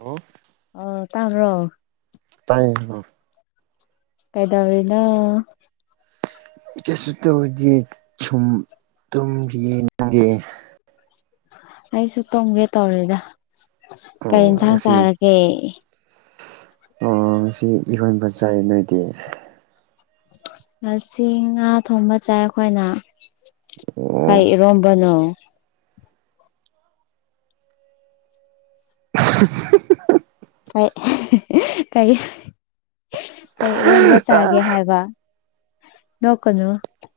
hello ꯇꯥꯕ꯭ꯔꫭ ꯇꯥꯏꯌꯦ ꯀꯩꯗꯕꯔꯤꯅ ꯀꯩꯁꯨ ꯇꯧꯗꯤꯨꯝ ꯇꯨꯝꯔꯤꯌꯦ ꯅꯗꯦ ꯑꯩꯁꯨ ꯇꯨꯝꯒꯦ ꯇꯧꯔꯦꯗ ꯀꯩ ꯑꯣ ꯌꯦꯟꯁꯥꯡ ꯉꯁꯤ ꯆꯥꯔꯒꯦ ꯑꯣ ꯁꯤ ꯏꯔꯣꯟꯕ ꯆꯥꯏ ꯅꯣꯏꯗꯤ ꯉꯁꯤ ꯉꯥ ꯊꯣꯡꯕ ꯆꯥꯏ ꯑꯩꯈꯣꯏꯅ ꯑꯣ ꯀꯥꯏꯔꯣꯝꯕꯅꯣ [inaudible] ꯀꯥꯏ ꯀꯥꯏ ꯀꯩꯔꯣꯝꯒ ꯆꯥꯒꯦ ꯑꯩꯈꯣꯏ ꯍꯥꯏꯕ ꯅꯣꯛꯀꯅꯨ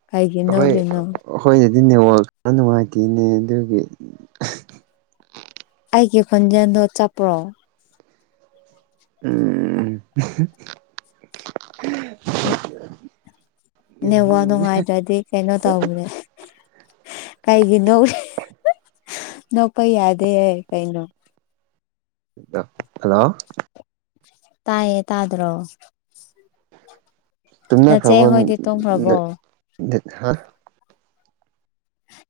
ꯀꯩꯒꯤ ꯍꯣꯏ ꯅꯣꯛꯔꯤꯅꯣ ꯍꯣꯏꯅꯗꯤ ꯅꯦꯠꯋꯥꯛ ꯅꯨꯡꯉꯥꯏꯇꯦꯅꯦ ꯑꯗꯨꯒꯤ ꯑꯩꯒꯤ ꯈꯣꯟꯖꯦꯜꯗꯣ ꯆꯠꯄ꯭ꯔꯣ ꯎꯝ ꯅ ꯋꯥ ꯅꯨꯡꯉꯥꯏꯗ꯭ꯔꯗꯤ ꯀꯩꯅꯣ ꯇꯧꯕꯅꯦꯦ ꯀꯩꯒꯤ ꯅ ꯅꯧ ꯀꯣꯏ ꯌꯥꯗ ꯀꯩꯅ ꯍꯜꯂꯣ ꯇꯥꯏꯌꯦ ꯇꯥꯗ꯭ꯔꯣ ꯇꯅ ꯅꯆꯦ ꯐ꯭ꯔꯕ ꯍꯣꯏꯗꯤ ꯇꯨꯝꯈ꯭ꯔꯕꯣ ꯍꯥ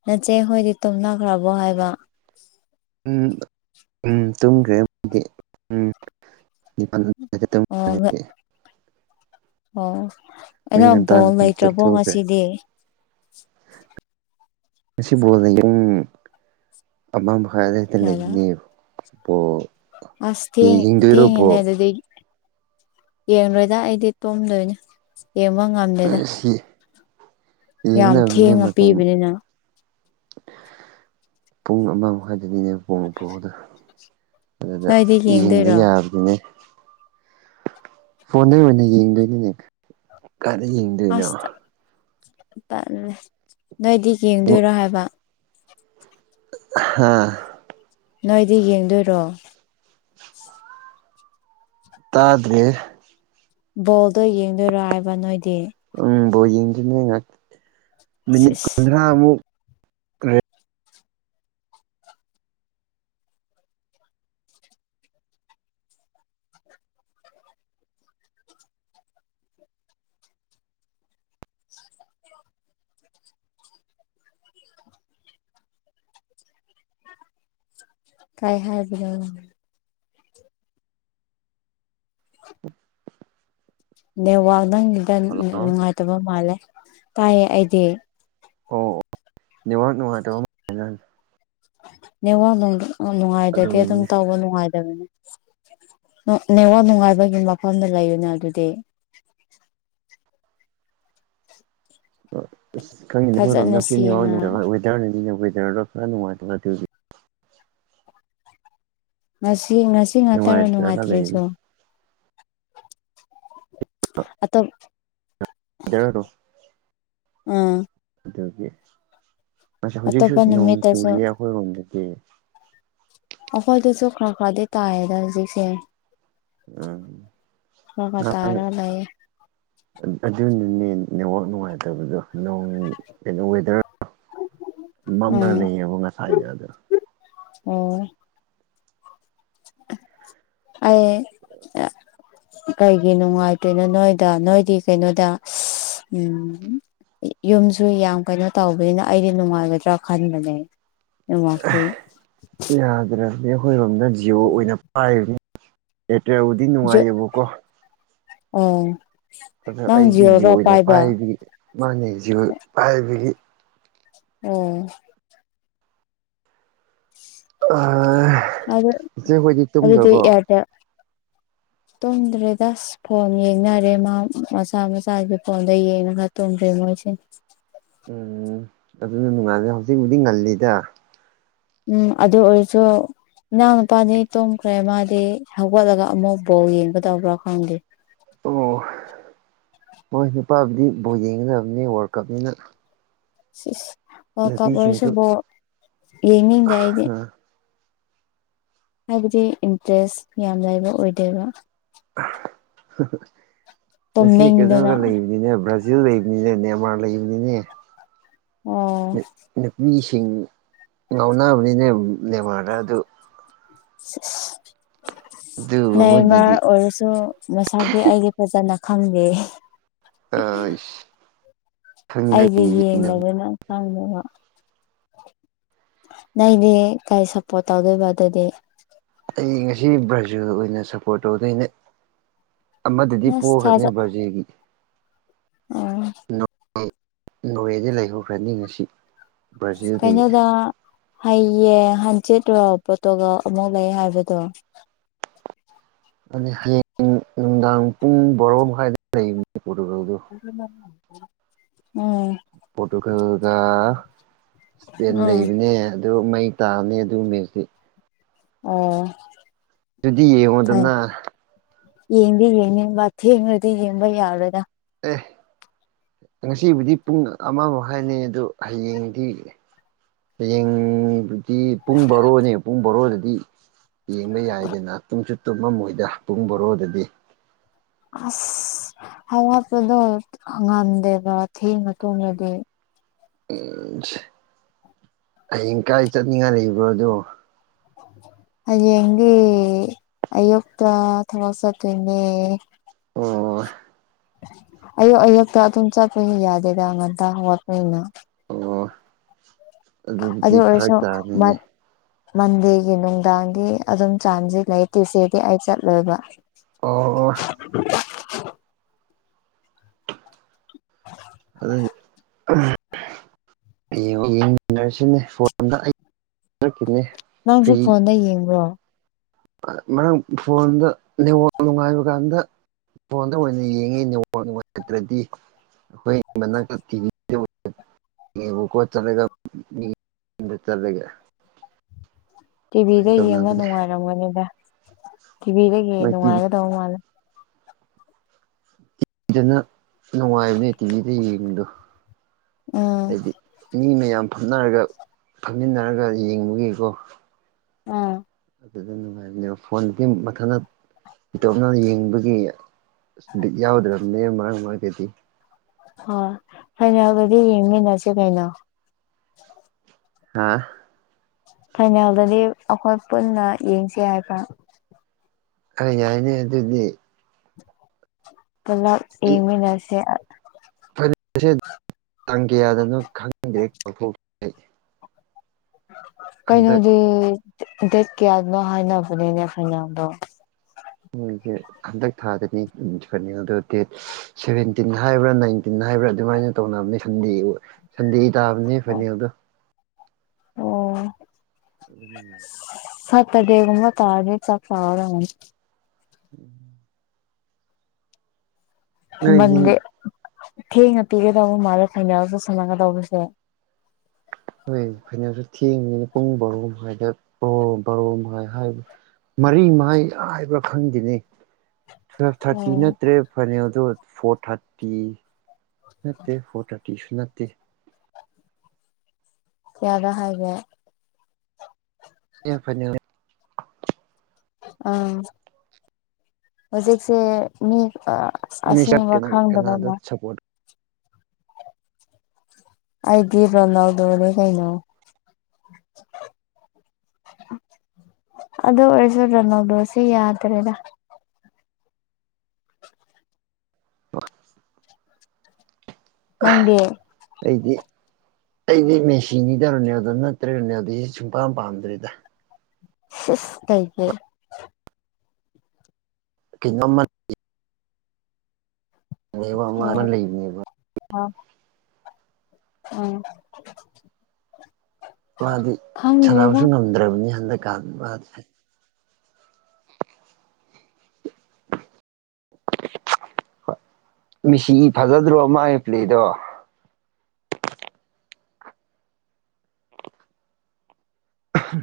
ꯅꯆꯦꯈꯣꯏꯗꯤ ꯇꯨꯝꯅꯈ꯭ꯔꯕꯣ ꯍꯥꯏꯕ ꯎꯝ ꯎꯝ ꯇꯨꯝꯈ꯭ꯔꯦꯗꯤ ꯎꯝꯅꯤꯄꯜ ꯑꯣ [inaudible] ꯑꯣ ꯑꯩꯅ ꯕꯣꯜ ꯂꯩꯇ꯭ꯔꯕꯣ ꯉꯁꯤꯗꯤ ꯉ ꯣꯜꯅꯤ ꯅꯪ ꯑꯃ ꯈ꯭ꯋꯥꯏ ꯑꯗꯨꯋꯥꯏꯗ ꯀꯌꯥꯗ ꯂꯩꯅꯦꯕꯣ ꯑꯁ ꯊꯦꯡ ꯊꯦꯡꯅꯤꯅ ꯑꯗꯨꯗ ꯌꯦꯡꯣꯏꯗ ꯑꯩꯗꯤ ꯇꯣꯝꯗꯣꯏꯅꯦ ꯌꯦꯡꯕ ꯉꯝꯗꯣꯏꯦꯗ ꯑꯁ ꯌꯥꯝ ꯌꯦꯡꯒꯗꯕꯅꯦ ꯊꯦꯡꯉ ꯃꯇꯝ ꯄꯤꯕꯅꯤꯅ ꯄꯨꯡ ꯑꯃ ꯃꯈꯥꯏꯗꯗꯤꯅꯦ ꯄꯨꯡ ꯑꯐꯥꯎꯗ ꯑꯗꯨꯗ ꯅꯣꯏꯗꯤ ꯌꯦꯡꯕ ꯌꯦꯡꯗꯣꯏꯔꯣ ꯌꯥꯕꯗꯨꯅꯦ ꯐꯣꯟꯗ ꯑꯣꯏꯅ ꯌꯦꯡꯗꯣꯏꯅꯤꯅꯦ ꯀꯥꯏꯅ ꯌꯦꯡꯗꯣꯏꯅꯣ ꯠ ꯅꯣꯏꯗꯤ ꯌꯦꯡꯗꯣꯏꯔꯣ ꯍꯥꯏꯕ ꯍꯥꯥ ꯅꯣꯏꯗꯤ ꯌꯦꯡꯗꯣꯏꯔꯣ ꯇꯗ꯭ꯔꯦ ꯕꯣꯜꯗꯣ ꯌꯦꯡꯗꯣꯏꯔꯣ ꯍꯥꯏꯕ ꯅꯣꯏꯗꯤ ꯎꯝꯕꯣ ꯌꯦꯡꯁꯤꯅꯦ ꯉꯥꯛ ꯃꯤꯅꯤꯠ ꯁꯤꯁ ꯀꯨꯟꯊ꯭ꯔꯥꯃꯨꯛ ꯑ ꯀꯥꯏ ꯍꯥꯏꯗꯅꯣ ꯅꯦ ꯋꯥꯥꯛ ꯅꯪꯒꯤꯗ ꯍꯜꯂꯣ ꯅꯨꯡꯉꯥꯏꯇꯕ ꯃꯥꯜꯂꯦ ꯇꯥꯏꯌꯦ ꯑꯩꯗꯤ ꯑꯣ ꯑꯣ ꯕꯥꯛ ꯅꯨꯡꯉꯥꯏꯇꯕ ꯅ ꯋꯥ ꯅꯨꯡꯉꯥꯏꯖꯗꯤ ꯑꯗꯨꯝ ꯑꯗꯨꯒꯤꯅꯤꯅꯦ ꯇꯧꯕ ꯅꯨꯡꯉꯥꯏꯇꯕꯅꯦ ꯅꯦꯋꯥꯜ ꯅꯨꯡꯉꯥꯏꯕꯒꯤ ꯃꯐꯝꯗ ꯂꯩꯌꯅꯦ ꯑꯗꯨꯗꯤ ꯑꯁ ꯈꯪꯉꯤꯗꯔꯣ ꯐꯖꯅ ꯅ ꯁꯦꯡꯅ ꯁꯤꯋ ꯔꯗ ꯁ ꯅꯨꯡꯉꯥꯏꯇꯂ ꯊ ꯉꯁꯤ ꯉꯁꯤ ꯉꯥꯛꯇꯔꯣ ꯅꯨꯡꯉꯥꯏꯇ꯭ꯔꯒ ꯂꯩ ꯅꯨꯡꯉꯥꯏꯇ꯭ꯔꯦꯁꯨ ꯑꯇꯣ ꯗꯔ ꯑꯗꯨ ꯎꯝ ꯑꯗꯨꯒꯤ ꯍꯧꯖꯤꯛꯁꯨ ꯑꯇꯣꯞꯄ ꯅꯣꯡ ꯅꯨꯃꯤꯠꯇꯁꯨ ꯆꯨꯔꯤꯌꯦ ꯑꯩꯈꯣꯏꯔꯣꯝꯗꯗꯤ ꯑꯩꯈꯣꯏꯗꯁꯨ ꯈꯔ ꯈꯔꯗꯤ ꯇꯥꯏꯌꯦꯗ ꯍꯧꯖꯤꯛꯁꯦ ꯎꯝ ꯍ ꯍ ꯇꯔꯣ ꯂꯩꯌꯦ ꯑꯗꯨꯅꯅꯦ ꯅꯦꯠꯋꯥꯛ ꯅꯨꯡꯉꯥꯏꯇꯕꯗꯣ ꯀꯩꯅ ꯋꯦꯗꯔ ꯃꯝꯅ ꯎꯝ ꯂꯩꯌꯦꯕꯨ ꯉꯁꯥꯏꯅꯗ ꯑꯣ [inaudible] ꯑ ꯀꯩꯒꯤ ꯅꯨꯡꯉꯥꯏꯇꯣꯏꯅꯣ ꯅꯣꯏꯗ ꯅꯣꯏꯗꯤ ꯀꯩꯅꯣꯗ ꯎꯝ ꯌꯨꯝꯁꯨ ꯌꯥꯝ ꯀꯩꯅꯣ ꯇꯧꯕꯅꯤꯅ ꯑꯩꯗꯤ ꯅꯨꯡꯉꯥꯏꯒꯗ꯭ꯔꯥ ꯈꯟꯕꯅꯦ ꯌ ꯀ ꯑ ꯑꯩꯈꯣꯏꯔꯣꯝꯗ ꯖꯤꯑꯣ ꯑꯣꯏꯅ ꯄꯥꯏꯕꯅꯤ ꯑꯦꯌꯥꯔꯇꯦꯜꯕꯨꯗꯤ ꯅꯨꯡꯉꯥꯏꯌꯦꯕꯀꯣ ꯎꯝ ꯑꯗꯨꯗꯣ ꯑꯩꯒꯤ ꯖꯤ ꯑꯣꯏꯅ ꯄꯥꯏꯕꯒꯤ ꯃꯥꯅ ꯖꯤꯣꯏ ꯄꯥꯏꯕꯒꯤ ꯎꯝ ꯑ ꯑꯗꯨ ꯏꯆꯦ ꯑꯩꯈꯣꯏꯗꯤ ꯇꯨꯝꯈ꯭ꯔꯕꯣ ꯇꯨꯝꯗ꯭ꯔꯦ ꯗꯁ ꯐꯣꯟ ꯌꯦꯡꯅꯔꯦ ꯃꯥ ꯃꯆꯥ ꯃꯆꯥꯒꯤ ꯐꯣꯟꯗꯣ ꯌꯦꯡꯉꯒ ꯇꯨꯝꯗ꯭ꯔꯦ [unintelligible] ꯎꯝ ꯑꯗꯨꯅ ꯅꯨꯡꯉꯥꯏꯖꯩ ꯍꯧꯖꯤꯛꯕꯨꯗꯤ ꯉꯜꯂꯤꯗ ꯎꯝ ꯑꯗꯨꯗ ꯑꯣꯏꯁꯨ ꯏꯅꯥꯎꯅꯨꯄꯥꯗꯤ ꯇꯨꯝꯈ꯭ꯔꯦ ꯃꯥꯗꯤ ꯍꯧꯒꯠꯂꯒ ꯑꯃꯨꯛ ꯕꯥꯎ ꯌꯦꯡꯒꯗꯧꯕ꯭ꯔꯥ ꯈꯪꯗꯦ ꯑꯣ ꯍꯣꯏ ꯅꯨꯄꯥꯕꯨꯗꯤ ꯕꯣ ꯌꯦꯡꯒꯗꯕꯅꯦ ꯋꯥꯔꯜ ꯀꯞꯅꯤꯅ ꯁꯤꯁ ꯋꯥ ꯀꯞ ꯅꯨꯄꯤꯁꯤꯡꯁꯨ ꯑꯣꯏꯔꯁꯨꯕꯣ ꯌꯦꯡꯅꯤꯡꯗꯦ ꯑꯩꯗꯤ ꯍꯥꯏꯕꯗꯤ ꯏꯟꯇꯔꯦꯁ ꯌꯥꯝ ꯂꯥꯏꯕ ꯑꯣꯏꯗꯦꯕ ꯉꯁꯤ ꯀꯩꯗꯧꯗ ꯇꯨꯝꯅꯤꯡꯗꯅ ꯂꯩꯕꯅꯤꯅꯦ ꯕ꯭ꯔꯥꯖꯤ ꯁꯤꯁꯨ ꯂꯩꯕꯅꯤꯅꯦ ꯅꯦꯃꯥꯔ ꯂꯩꯕꯅꯤꯅꯦ ꯑꯣ ꯅꯨꯄꯤꯁꯤꯡ ꯉꯥꯎꯅꯕꯅꯤꯅꯦ ꯂꯦꯕꯔꯗ ꯑꯗꯨ ꯁꯁ ꯅꯃ ꯑꯗꯨꯒꯨꯝꯕꯗꯨꯗꯤ ꯑꯣꯏꯔꯁꯨ ꯃꯁꯥꯗꯤ ꯑꯩꯒꯤ ꯐꯖꯅ ꯈꯪꯗꯦ ꯑꯥ ꯏꯁ ꯑꯩꯗꯤ ꯌꯦꯡꯗꯅ ꯈꯪꯗꯅꯕ ꯅꯅꯦ ꯀꯔꯤ ꯁꯞꯄꯣꯔꯠ ꯇꯧꯗꯣꯏꯕ ꯑꯗꯨꯗꯤ ꯑꯩ ꯉꯁꯤ ꯚꯔꯖꯨꯋꯦꯜ ꯑꯣꯏꯅ ꯁꯄꯣꯔꯠ ꯇꯧꯗꯣꯏꯅꯦ ꯑꯃꯗꯗꯤ ꯄꯈ꯭ꯔꯅꯤ ꯕꯔꯖꯤꯒꯤ ꯎ ꯅꯣꯔꯋꯦꯗ ꯂꯩꯍꯧꯈ꯭ꯔꯗꯤ ꯉ ꯑꯁꯤ ꯀꯩꯅ ꯑꯣꯗ ꯍꯩꯌꯦ ꯆꯦꯠꯇ ꯄꯣꯠꯇꯣꯒ ꯑꯃꯨꯛ ꯂꯩ ꯍꯥꯏꯕꯗꯣ ꯑ ꯍꯌꯦꯡ ꯅꯨꯡꯗꯥꯡ ꯄꯨꯡ ꯕꯣꯔꯣ ꯃꯈꯥꯏꯗ ꯂꯩꯕ ꯑꯗꯨ ꯄꯣꯔꯇꯨꯒꯜꯒ ꯏꯁꯄꯦꯟ ꯎꯝ ꯂꯩꯕꯅꯦ ꯑꯗꯨ ꯃꯩ ꯇꯥꯅꯤ ꯑꯗꯨꯒ ꯃꯗꯤ ꯑꯣ ꯑꯗꯨꯗꯤ ꯌꯦꯉꯗꯅ ꯌꯦꯡꯕꯤ ꯌꯦꯅꯦꯕ ꯊꯡꯗꯤ ꯌꯦꯡꯕ ꯌꯥꯎꯗ ꯇꯦ ꯉꯁꯤꯕꯨꯗꯤ ꯄꯨꯡ ꯑꯃ ꯃꯈ ꯍꯥꯏꯥꯏꯅꯤ ꯑꯗꯨ ꯍꯌꯦꯡꯗꯤ ꯍꯌꯦꯡꯗꯨꯗꯤ ꯄꯨꯡ ꯕꯥꯣꯔꯣꯅꯦ ꯄꯨꯡ ꯕꯥꯣꯔꯣꯗꯗꯤ ꯌꯦꯡꯕ ꯌꯥꯏꯗꯅ ꯇꯨꯝꯁꯨ ꯇꯨꯝꯃ ꯃꯣꯏꯗ ꯄꯨꯡ ꯕꯣꯔꯣꯗꯗꯤ ꯑꯁ ꯑꯋꯥꯠꯄꯗꯣ ꯉꯝꯗꯦꯕ ꯊꯤ ꯃꯇꯨꯡꯗꯗꯤ ꯎꯝ ꯍꯌꯤꯡ ꯀꯥꯏ ꯆꯠꯅꯤꯡꯉꯥꯏ ꯂꯩꯕ꯭ꯔꯣꯗꯣ ꯑ ꯌꯦꯪꯦ ꯑꯛꯇꯛꯇ ꯊꯋꯥꯁ ꯇꯅꯦ ꯑꯣ ꯑꯌꯨꯛ ꯑꯌꯨꯛꯇ ꯑꯗꯨꯝ ꯆꯠꯄꯅꯤ ꯌꯥꯗꯦꯗ ꯉꯇ ꯋꯥꯠꯄꯅꯤꯅ ꯑꯣ ꯑꯗꯨꯕꯨꯗꯤ ꯑꯗꯨ ꯐꯔ ꯑꯣꯏꯔꯁꯨ ꯇꯥꯅꯤꯅꯦ ꯃꯟꯗꯦꯒꯤ ꯅꯨꯡꯗꯥꯡꯒꯤ ꯑꯗꯨꯝ ꯆꯥꯟꯁ ꯂꯩ ꯇ꯭ꯌꯨꯁꯗꯦꯗꯤ ꯑꯩ ꯆꯠꯂꯣꯏꯕ [inaudible] ꯑꯣ ꯑꯣ ꯑꯗꯨ ꯌꯦꯡꯃꯤꯟꯅꯔꯁꯤꯅꯦ ꯐꯣꯟꯝꯗ ꯑꯩꯛꯈꯤꯅꯦ ꯅꯪꯁꯨ ꯐꯣꯟꯗ ꯌꯦꯡꯕ꯭ꯔꯣ ꯃꯔꯝ ꯐꯣꯟꯗ ꯅꯦꯋꯥꯛ ꯅꯨꯡꯉꯥꯏꯕ ꯀꯥꯟꯗ ꯐꯣꯟꯗ ꯑꯣꯏꯅ ꯌꯦꯡꯉꯤ ꯅꯦꯋ ꯐ ꯑꯣꯏꯔꯗ꯭ꯔꯗꯤ ꯑꯩꯈꯣꯏ ꯃꯅꯥꯛꯇ ꯇꯤꯚꯤ ꯅꯕꯨ ꯀꯣ ꯆꯂꯒ ꯃꯤ ꯆꯂꯒ ꯇꯤꯚꯤꯗ ꯌꯦꯡꯉ ꯅꯨꯡꯉꯥꯏꯔꯝꯒꯅꯤꯗ ꯄꯤꯕꯤꯔꯒꯦ ꯃꯣꯏ ꯇꯤꯚꯤ ꯅꯨꯡꯉꯥꯏꯒꯗꯧ ꯃꯥꯜꯂꯦ ꯇꯤꯚꯗꯅ ꯅꯨꯡꯉꯥꯏꯕꯅꯦ ꯇꯤꯚꯗ ꯌꯦꯡꯕꯗꯣ ꯎꯝ ꯍꯥꯏꯗꯤ ꯃꯤ ꯃꯌꯥꯝ ꯐꯝꯅꯔꯒ ꯐꯝꯃꯤꯟꯅꯔꯒ ꯌꯦꯡꯕꯒꯤꯀꯣ ꯑꯥ ꯑꯗꯨꯗ ꯅꯨꯡꯉꯥꯏꯕꯅꯦꯕ ꯐꯣꯟꯗꯗꯤ ꯃꯊ ꯏꯇꯣꯝꯅꯅ ꯌꯦꯡꯕꯒꯤꯛ ꯌꯥꯎꯗ꯭ꯔꯕꯅꯦ ꯃꯔꯛ ꯃꯔꯛꯇꯗꯤ ꯍꯣꯏ ꯍꯥꯏꯩꯅꯒꯗꯤ ꯌꯦꯡꯃꯤꯟꯅꯁꯤ ꯀꯩꯅꯣ ꯍꯥꯥ ꯐꯅꯦꯜꯗꯗꯤ ꯑꯩꯈꯣꯏ ꯄꯨꯟꯅ ꯌꯦꯡꯁꯤ ꯍꯥꯏꯕ ꯑ ꯌꯥꯇꯗꯤ ꯄꯨꯂꯞ ꯌꯦꯡꯃꯤꯟꯅꯁꯦ ꯀꯌꯥꯗꯅꯣ ꯈꯪꯅꯤꯡꯗ꯭ꯔꯦꯊꯣꯛ ꯀꯩꯅꯣꯗꯤ ꯗꯦꯠ ꯀꯌꯥꯗꯅꯣ ꯍꯥꯏꯅꯕꯅꯤꯅꯦ ꯐꯩꯅꯥꯜꯗꯣ ꯃꯣꯏꯁꯦ ꯍꯟꯗꯛ ꯊꯥꯗꯅꯤ ꯑꯗꯨ ꯗꯦꯠ ꯁꯚꯦꯟꯇꯤꯟ ꯍꯥꯏꯕ꯭ꯔꯥ ꯅꯥꯏꯟꯇꯤꯟ ꯍꯥꯏꯕ꯭ꯔꯥ ꯑꯗꯨꯃꯥꯏꯅ ꯇꯅꯦꯟꯗꯦ ꯁꯟꯗꯦ ꯇꯥꯕꯅꯦ ꯐꯅꯦꯗꯣ ꯑꯣ ꯑꯗꯨꯥꯏ ꯁꯠꯇ ꯗꯦꯒꯨꯝꯕ ꯇꯥꯔꯗ ꯆꯔ ꯎꯝ ꯅꯣꯏꯗꯤ ꯃꯗꯦ ꯊꯦꯡꯅ ꯄꯤꯒꯦ ꯇꯧꯕ ꯃꯥꯜꯂꯦ ꯐꯩꯅꯥꯜ ꯆ ꯁꯃꯒ ꯇꯧꯕꯁꯦ ꯍꯣꯏ ꯐꯅꯁꯨ ꯊꯦꯡꯉꯅꯤꯅ ꯄꯨꯡ ꯕꯥꯔꯣ ꯍꯥꯏꯗ ꯑꯣ ꯕꯔꯣ ꯃꯈꯥꯏ ꯍꯥꯏꯕ꯭ꯔ ꯃꯔꯤ ꯃꯍꯥꯏ ꯍꯥꯏꯕ꯭ꯔꯥ ꯈꯪꯗꯦꯅꯤ ꯇꯨꯋꯦꯜꯞ ꯊꯥꯔꯇꯤ ꯑꯣ ꯅꯠꯇ꯭ꯔꯦ ꯐꯅꯗꯣ ꯐꯣꯔ ꯊꯥꯔꯇꯤ ꯅꯠꯇꯦ ꯐꯣꯔ ꯊꯥꯔꯇꯤ ꯇꯌꯁꯨ ꯅꯠꯇꯦ ꯀꯌꯗ ꯍꯥꯏꯕꯔꯥ ꯌꯦ ꯐꯅꯦ ꯑ ꯍꯧꯖꯤꯛꯁꯦ ꯃꯤ ꯑ ꯑꯁꯦꯡꯕ ꯈꯪꯗꯕ ꯑꯃ ꯀꯅꯥꯗ ꯁꯞꯄꯣꯔꯠ ꯑꯩꯗꯤ ꯔꯣꯅꯥꯎꯗꯣꯅꯦ ꯀꯥꯏꯩꯅꯣ ꯑꯗꯣ ꯑꯣꯔꯖ ꯔꯣꯅꯥꯜꯗꯣ ꯁꯦ ꯌꯥꯗꯔ꯭ꯦꯗꯥ [inaudible] ꯅꯪꯗꯤ ꯑꯩꯗꯤ ꯑꯩꯗꯤ ꯃꯦꯁꯤꯅꯤꯗ ꯔꯣꯅꯥꯂꯗꯣ ꯅꯠꯇꯔ꯭ꯦ ꯔꯣꯅꯥꯂꯗꯣꯗꯤ ꯁꯨꯛꯄꯥꯝ ꯄꯥꯝꯗ꯭ꯔꯤꯗ ꯁꯤꯁ ꯀꯩꯒꯤ ꯀꯩꯅꯣꯝꯅꯤ ꯎꯝ ꯑ [unintelligible] ꯎꯝ ꯃꯥꯗꯤ ꯈꯪꯗ꯭ꯔꯦꯗ ꯁꯥꯟꯅꯕꯁꯨ ꯉꯝꯗ꯭ꯔꯕꯅꯤ ꯍꯟꯗꯛꯀꯥꯟ ꯃꯥꯗꯤ ꯍꯥꯏ [inaudible] ꯃꯤꯁꯤ ꯐꯖꯗ꯭ꯔꯣ ꯃꯥ ꯄ꯭ꯂꯗꯣ ꯑꯍ